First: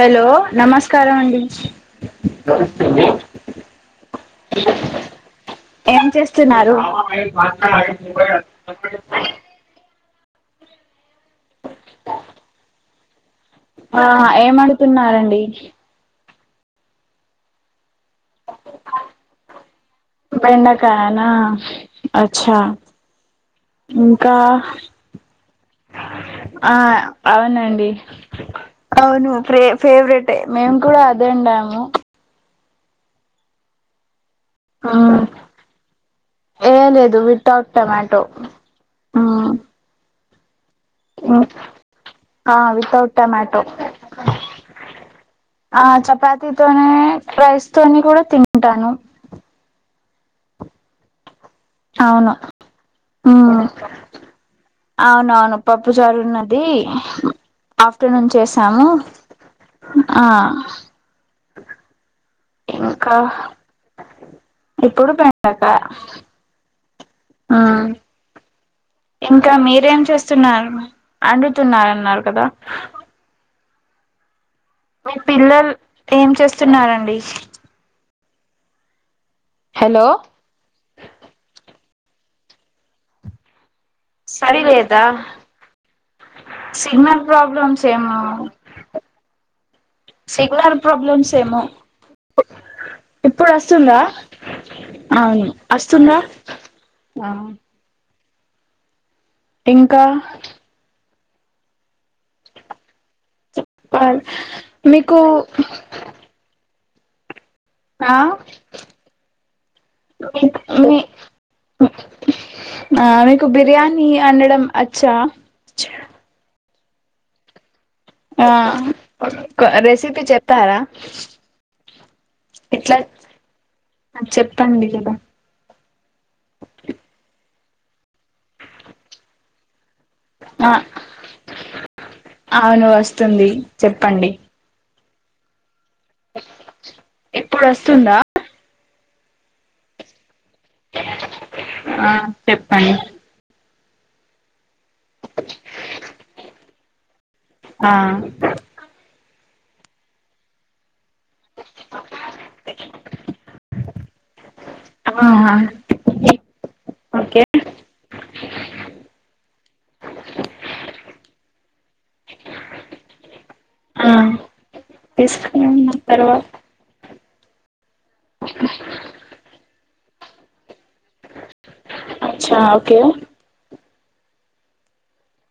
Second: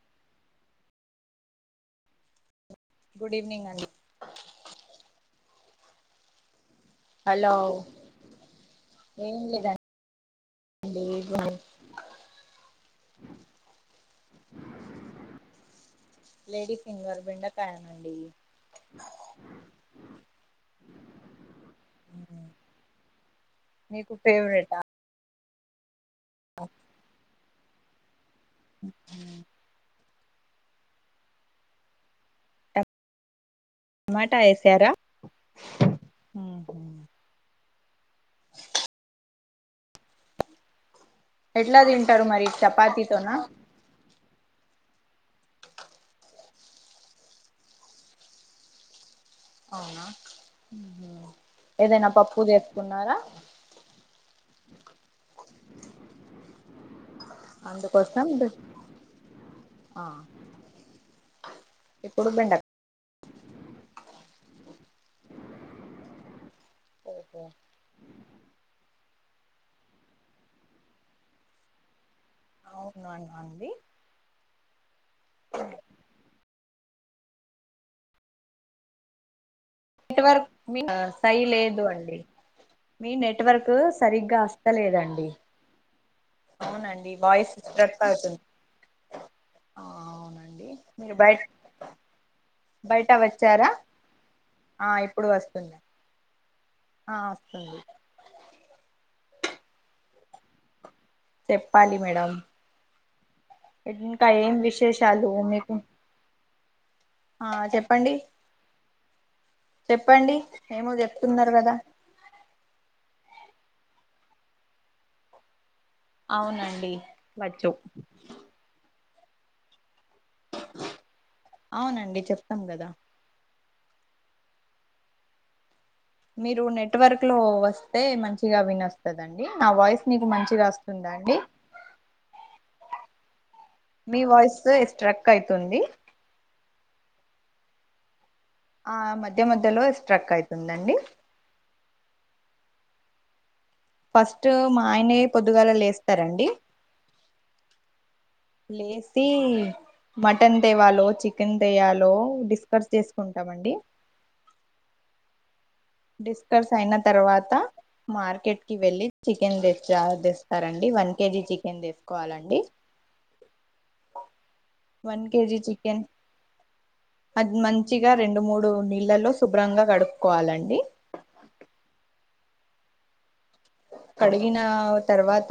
Hello నమస్కారం అండి good evening అండి ఏం చేస్తున్నారు హలో అ లేే ఆ ఏమడుతున్నారండి లేడీ ఫింగర్ బెండకాయ బెండకాయన అచ్చా మీకు ఇంకా ఫేవరెట్ ఆ ఆ అవునండి అవును ఫే ఫేవరెట్ టే మేము కూడా అదే అండాము టమాటా వేసారా టొమాటోఉ ఎట్లా తింటారు మరి వితౌట్ చపాతీతోనా టమాటో ఆ చపాతితోనే రైస్ తోనే కూడా తింటాను అవునా ఏదైనా అవును పప్పు చేసుకున్నారా ఉ అవునవును పప్పు చారున్నది అందుకోసం ఆఫ్టర్నూన్ చేసాము ఆ ఇప్పుడు బిండకాయ కా ఇప్పుడు బెండకాయ ఓహో ఆ ఇంకా మీరేం చేస్తున్నారు అండుతున్నారన్నారు కదా అవునును అంది మీ పిల్లలు ఏం చేస్తున్నండి నెట్వర్క్ సై లేదు అండి మీ నెట్వర్క్ సరిగ్గా సరి లేదా వస్తలేదండి అవునండి సిగ్నల్ వాయిస్ ప్రాబ్లమ్స్ స్ట్రక్ ఏమో అవుతుంది ఆ అవునండి సిగ్నల్ మీరు ప్రాబ్లమ్ బయ ఏమో బయట ఇప్పుడు వచ్చారా వస్తుందా ఆ ఇప్పుడు అవును వస్తుంది వస్తుంద ఆ వస్తుంది ఇంకా. చెప్పాలి. మేడం ఇంకా ఏం మీకు విశేషాలు మీకు. ఆహ్ చెప్పండి. ఆ చెప్పండి ఏమో మీ చెప్తున్నారు కదా. ఆ మీకు బిర్యానీ అనడం అచ్చా. అవునండి వచ్చు. ఆహ్ రెసిపీ. కు చెప్తారా అవునండి చెప్తాం కదా ఎట్లా చెప్పండి కదా. మీరు నెట్వర్క్ లో వస్తే మంచిగా వినస్తాదండి నా వాయిస్. నీకు ఆ మంచిగవస్తుందా అండి అవును వస్తుంది. మీ చెప్పండి వాయిసే స్ట్రక్ అయితుంది. ఇప్పుడు వస్తుందా. ఆహ్ మధ్య మధ్యలో స్ట్రక్ అయితుందండి ఆహ్ చెప్పండి. ఫస్ట్ మా ఆయనే పొద్దుగాల లేస్తారండి. ఆహ్. లేేసి మటన్ తేవాలో చికెన్ తేయలో. డిస్కర్స్ చేసుకుంటామండి. ఆహ్. డిస్కర్స్ అయిన తర్వాత. మార్కెట్ కి వెళ్ళి చికెన్ తెచ్ తెస్తారండి వన్ కేజీ చికెన్ తీసుకోవాలండి. ఆహ్ వన్ కేజీ తీసుకున్న చికెన్ తరువాత. మంచిగా రెండు మూడు నీళ్ళలో శుభ్రంగా కడుకోవాలండి. ఆహ్ చాకు. కడిగిన తర్వాత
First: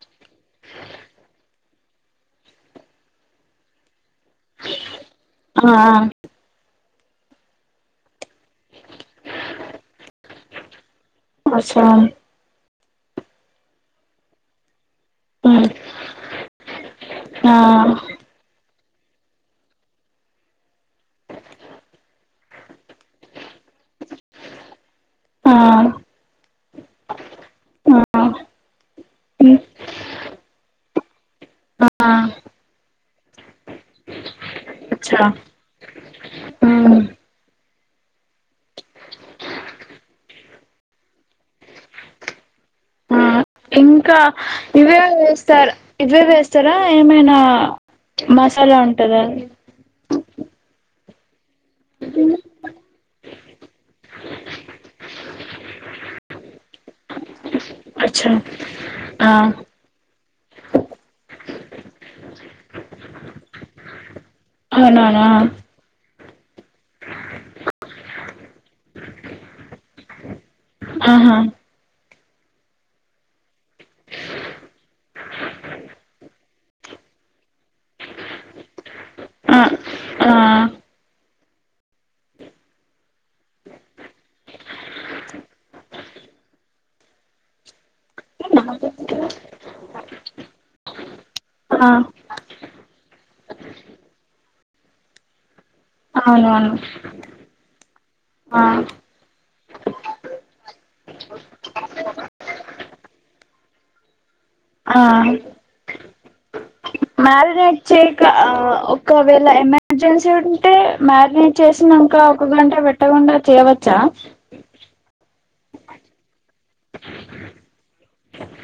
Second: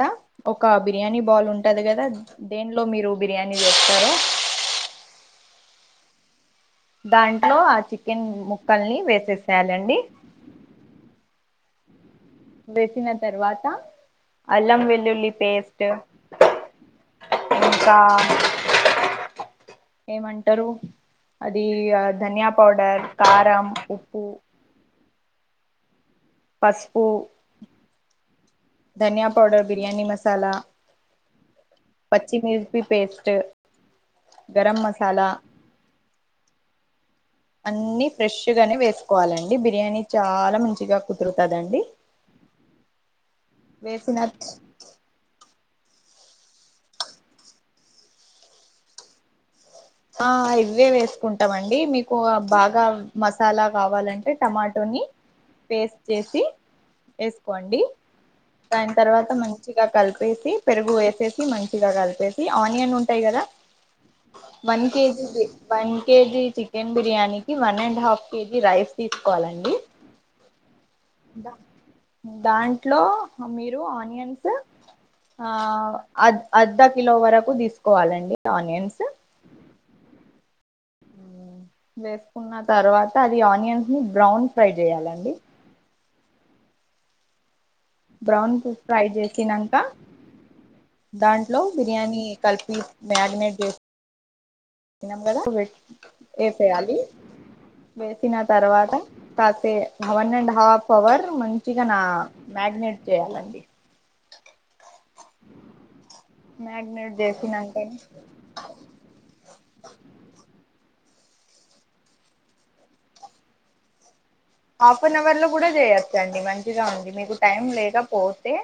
ఒక బిర్యానీ బాల్ ఉంటది కదా దేనిలో మీరు. బిర్యానీ చేస్తారో. ఆహ్. దాంట్లో ఆ చికెన్ ముక్కల్ని వేసేసేయాలండి. కోంచం. వేసిన తర్వాత అల్లం వెల్లుల్లి ఉమ్ పేస్ట్. ఆ ఇంకా. ఏమంటారు. అది ఆహ్ ధనియా పౌడర్ కారం ఉప్పు. ఆ ఆ పసుపు ధనియా ఉమ్ పౌడర్ బిర్యానీ మసాలా. ఆ పచ్చిమిర్చి పేస్ట్ గరం అచ్చా మసాలా. ఉమ్ అన్ని ఫ్రెష్గానే వేసుకోవాలండి బిర్యానీ చాలా మంచిగా కుదురుతుందండి. ఆహ్. ఇంకా ఇవే వస్. సార్ ఇవే వేస్తారా ఏమైనా మసాలా ఉంటందా. ఆహ్ ఇవే వేసుకుంటామండి మీకు బాగా మసాలా కావాలంటే టమాటో. పేస్ట్ చేసి ఎస్. డి అచ్చా దాని తర్వాత ఆ మంచిగా కలు వేసి పెరుగు వేసేసి మంచిగ కలిపేసి ఆనియన్ ఉంటాయి కదా వన్ అవునవునా కేజికి బన్ కేజీ చికెన్ బిర్యానీకి one and half KG rice తీసుకోవాలండి ఆహా ద దాంట్లో మీరు ఆనియన్స్ ఆ అ అర్ధకిలో వరకు తీసుకోవాలండి ఆనియన్స్ ఆ ఆ వేసుకున్న తర్వాత అది ఆనియన్స్ ని బ్రౌన్ ఫ్రై జేయాలండి బ్రౌన్ ఫ్రై చేసినంక దాంట్లో ఆ బిర్యానీ కలి తీ మ్యాగనైట్ జేస్ ఉన్నాం గదా అవునవును వేసిన ఆ తర్వాత కాసే వన్ అండ్ హఫ్ అవర్ మంచిగ నా మ్యాగ్నె జేయాలండి ఆ మ్యాగనడ్ అలా చేక ఒకవేళ ఎమర్జెన్సీ ఉంటే మ్యాగ్నయిట్ చేసినంకా ఒక గంట పెట్టకుండా చేయవచ్చా హాఫ్ అన్ అవర్లో కూడా జేయొచ్చండి మంచిగా ఉంది మీకు టైం లేక పోతే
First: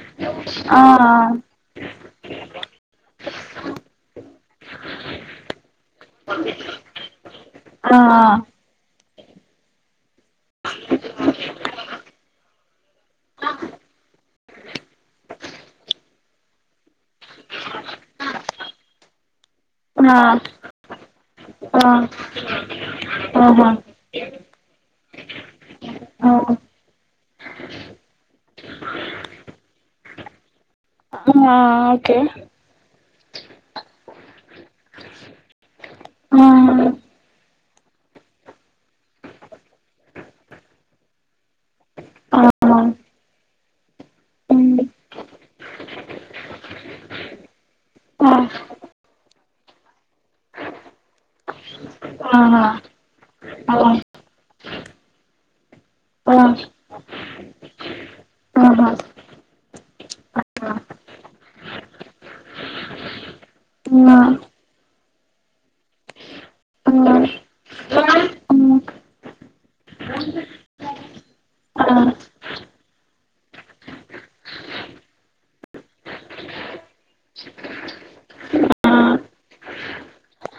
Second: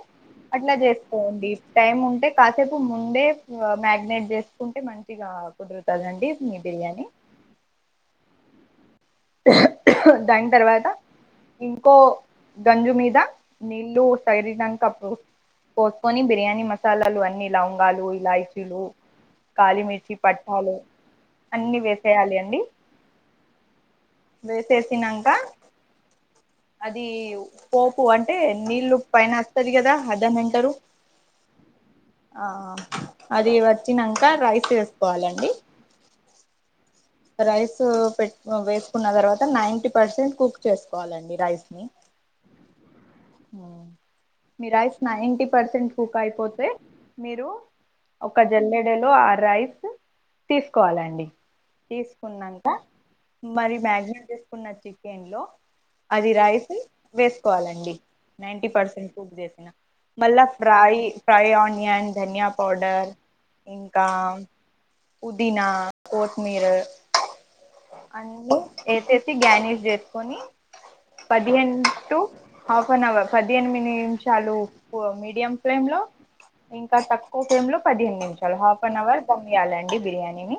అట్లా ఆ చేసుకోండి టైమ్ ఉంటే కా సేపు ముందే మ్యాగినేట్ చేసుకుంటే మంచిగా కుదురు కదండి మీ బిర్యానీ ఆ దాని తర్వాత ఇంకో గంజు మీద నీళ్లు తైరినంక అప్పుడు పోసుకొని బిర్యానీ మసాలాలు అన్ని లవంగాలు ఇలాయిచీలు కాళిమిర్చి ఆ పట్టాలు అన్నీ ఆ వేసేయాలి అండి ఆహా వేసేసినంక ఆ అది పోపు అంటే నీల్లు పైన వస్తది కదా అద అని అంటరు హా ఓకే అది వచ్చినంక రైస్ వేసుకోవాలండి ఆ రైస్ పెట్టు వేసుకున్న తర్వాత నైంటీ పర్సెంట్ కుక్ చేసుకోవాలండి రైస్ ని ఆ ఆ మీ రైస్ నైన్టీ పర్సెంట్ కుక్ అయిపోతే మీరు ఒక జల్లెడలో ఆ రైస్ తీసుకోవాలండి ఆహా తీసుకున్నంక మరి అలా మ్యాగినేట్ చేసుకున్న చికెన్లో అది ఆ ఆహా రైస్ వేసుకోవాలండి నైన్టీ పర్సెంట్ కుక్ చేసిన మళ్ళా ఫ్రై ఫ్రై ఆనియన్ ధనియా పౌడర్ ఇంకా పుదీనా ఆ కోత్మీరు అన్నీ వేసేసి గ్యానేష్ చేసుకొని పదిహె టు హాఫ్ అన్ అవర్ పదిహేను నిమిషాలు మీడియం ఫ్లేమ్లో అ ఇంకా తక్కువ ఫ్లేమ్ లో పదిహేను నిమిషాలు హాఫ్ అన్ అవర్ దమ్ ఇయ్యాలండి బిర్యానీని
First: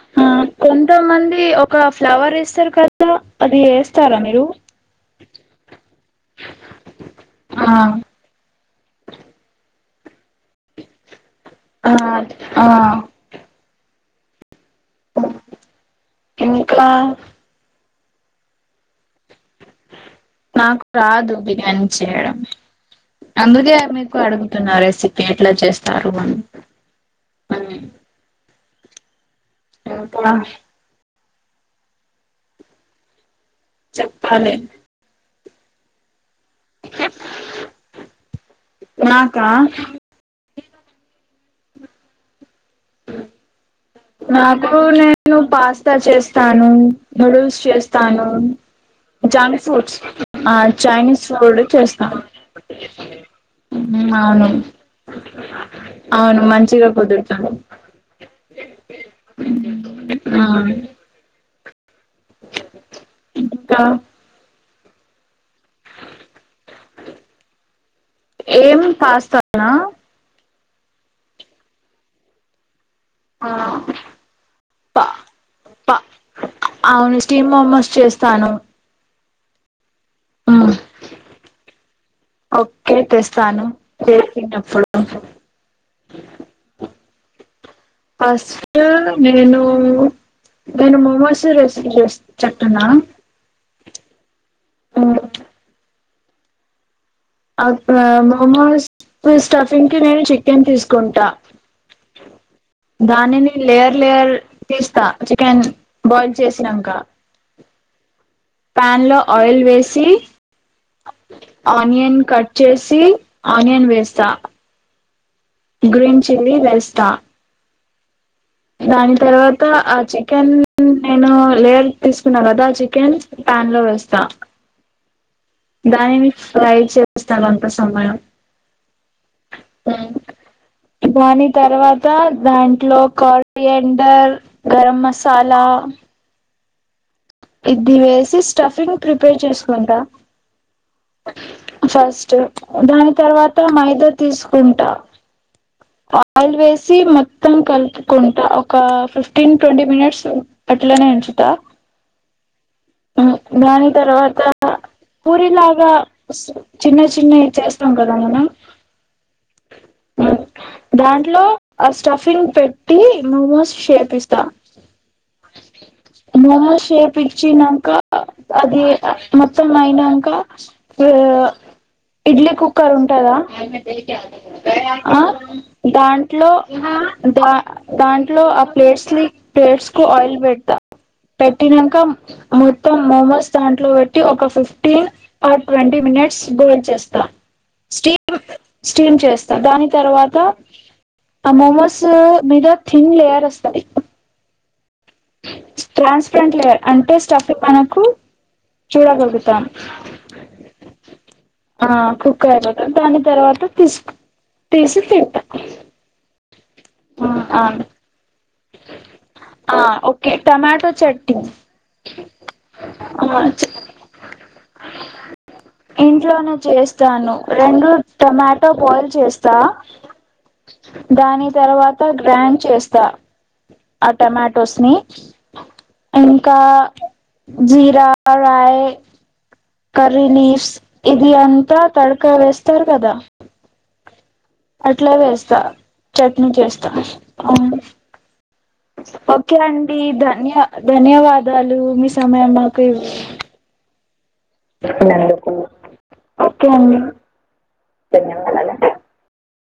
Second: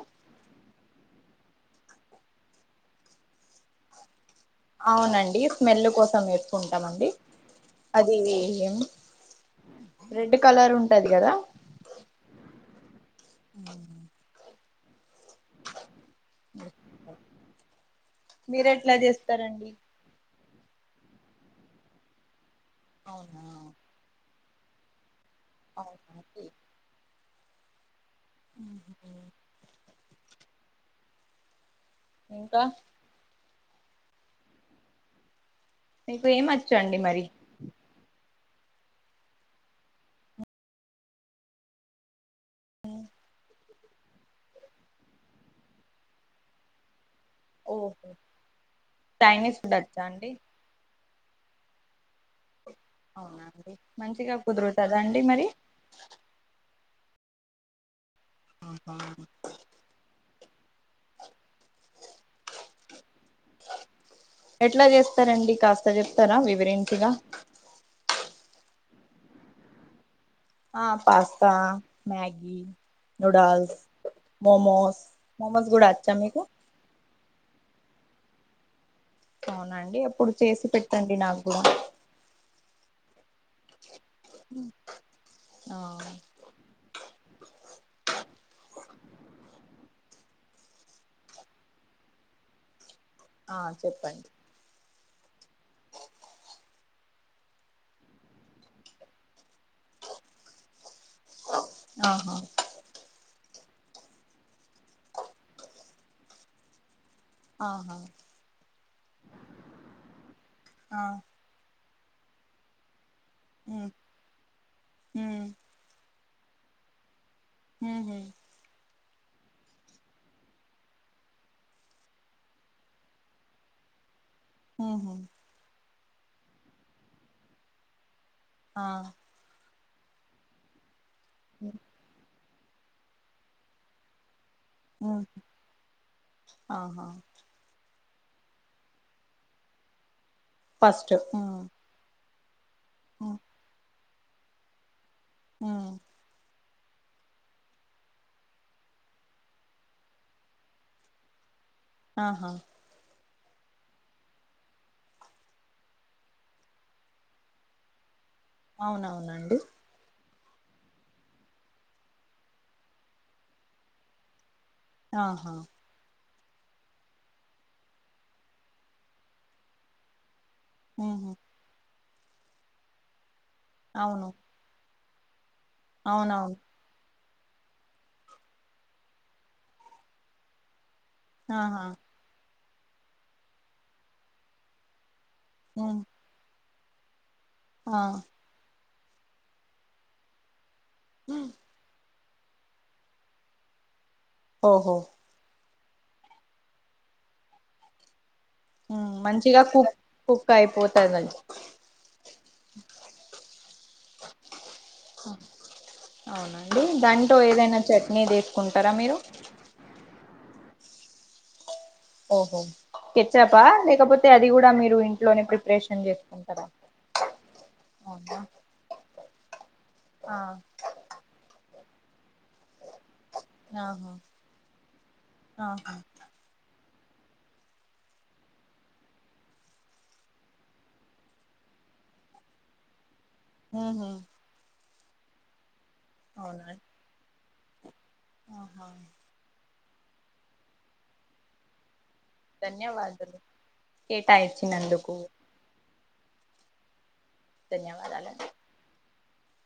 కొంతమంది ఒక ఫ్లవర్ వేస్తారు కదా అది ఏస్తారా మీరు అవునండి స్మెల్ కోసం వేసుకుంటామండి ఆ అది రెడ్ కలర్ ఉంటది కదా ఆ ఆ అ ఎక్కడ మీరు ఎట్లా చేస్తారండి నాకు రాదు బిర్యానీ చేయడం అవునా అందుకే మీకు అడుగుతున్నా రెసిపీ ఎట్లా చేస్తారు అని అవునండి ఉ పొడ ఇంకా చెప్పాలే మీకు ఏమచ్చు అండి మరి నాకా నాకు నేను పాస్తా చేస్తాను నూడుల్స్ ఓహో చేస్తాను చైనీస్ జంక్ ఫుడ్ ఫుడ్స్ వచ్చా అండి చైనీస్ చూడు చేస్తాం అవునండి మంచిగా కుదురుతుందా అండి మరి అవును మంచిగా కుదురుతాను ఆహా ఆ ఇంకా ఎట్లా చేస్తారండి కాస్త చెప్తారా వివారెంటాగా ఏం పాస్తానా ఆ పాస్తా మ్యాగి ఆ నూడల్స్ మోమోస్ ప మోమోస్ కూడా ప వచ్చా మీకు అవును స్టీమ్ మమోస్ చేస్తాను అవునండి అప్పుడు చేసి మ్మ్ పెట్టండి నాకు కూడా కేతేస్తాను చేసినప్పుడు ఆ ఫస్ట్ నేను నేను మొమోస్ రెసిపీ చే చెట్టనా ఆ చెప్పండి ఉ అక్కడ మోమోస్ పే ఇంకా నేను చికెన్ తీసుకుంటా ఆహా ద లేయర్ లేయర్ తీస్తా చికెన్ బాయిల్ చేసినాక ఆహా పాన్లో ఆయిల్ వేసి ఆ ఆనియన్ కట్ చేసి ఆనియన్ ఉమ్ వేస్తా ఉమ్ గ్రీన్ చిల్లి వేస్తా ఉహు దాని తర్వాత ఆ చికెన్ నేను లేయర్ తీసుకున్నా కదా ఆ చికెన్ ప్యాన్ లో వెస్తా ఉహు దాని ని ఫ్రై చేస్తాను అంత సమయం ఆ దాని తర్వాత దాంట్లో కారియండర్ గరం ఉమ్ మసాలా ఆహా ఇది వేసి స్టఫింగ్ ప్రిపేర్ చేసుకుంటా ఫస్ట్ ఫస్ట్ దాని ఉమ్ తర్వాత మైదా తీసుకుంటా ఉమ్ ఆయిల్ వేస్ మొత్తం కలుపుకుంటా ఒక ఫిఫ్టీన్ ట్వంటీ మినిట్స్ అట్లనే ఉంచుతా హ దాని తర్వాత పూరిలాగా చిన్న చిన్నఇ చేస్తాం కద అవునవునండి దాంట్లో ఆ స్టఫింగ్ పెట్టి మమోస్ చేపిస్తా ఆహా మోమోస్ షేపిఇచ్చినంక అది మొత్తం అయినంక ఉహు ఇడ్లీ కుక్కర్ ఉంటదా అవును ఆ దాంట్లో అవునవును ద దాంట్లో ఆ ప్లేట్స్ ని ప్లేట్స్ కు ఆయిల్ పెడతా ఆహా పెట్టినాక మొత్తం మోమోస్ దాంట్లో బట్టి ఒక ఫిఫ్టీన్ ఆర్ ట్వంటీ ఉమ్ మినిట్స్ చేస్తా ఆ స్టీమ్ స్టీమ్ చేస్తా దాని తర్వాత ఆ మోమోస్ మీద థిన్ లేయర్ వస్తది ఓహో ట్రాన్స్పరెంట్ లేర్ అంటే స్టఫింగ్ మనకు చూడకగుతా మంచిగా కుక్ కుక్ అయిపోతది ఆ కుక్ అయిపోతాది దాని తర్వాత తీసుకు తీసి తింటా డి దాంట్లో ఆ ఏదైనా చట్నీ తీస్ ఆ ఓకే టొమాటో చట్నీ ఓహో ఆ కేచాపా లేకపోతే అది కూడా మీరు ఇంట్లోనే ప్రిపరేషన్ చేసుకుంటరా స్తాను రెండు టొమాటో బాయిల్ చేస్ తా ఆ దాని తర్వాత గ్రాండ్ చేస్తా ఆ ఆహా టొమాటోస్ ని ఆహా ఇంకా జీరా రై కర్రీ లీఫ్స్ ఇది అంతా తడక వేస్తారు కదా హా అట్ల వేస్తా చట్ని అవునా చేస్తా ఆ ఆహా ఓకే అండి ధన్య ధన్యవాదాలు మిస్ సమయం మాకి కేటాయిచ్చి నందుకు ఓకే అండి ధన్యవాదాలండి ధన్యవాదాలు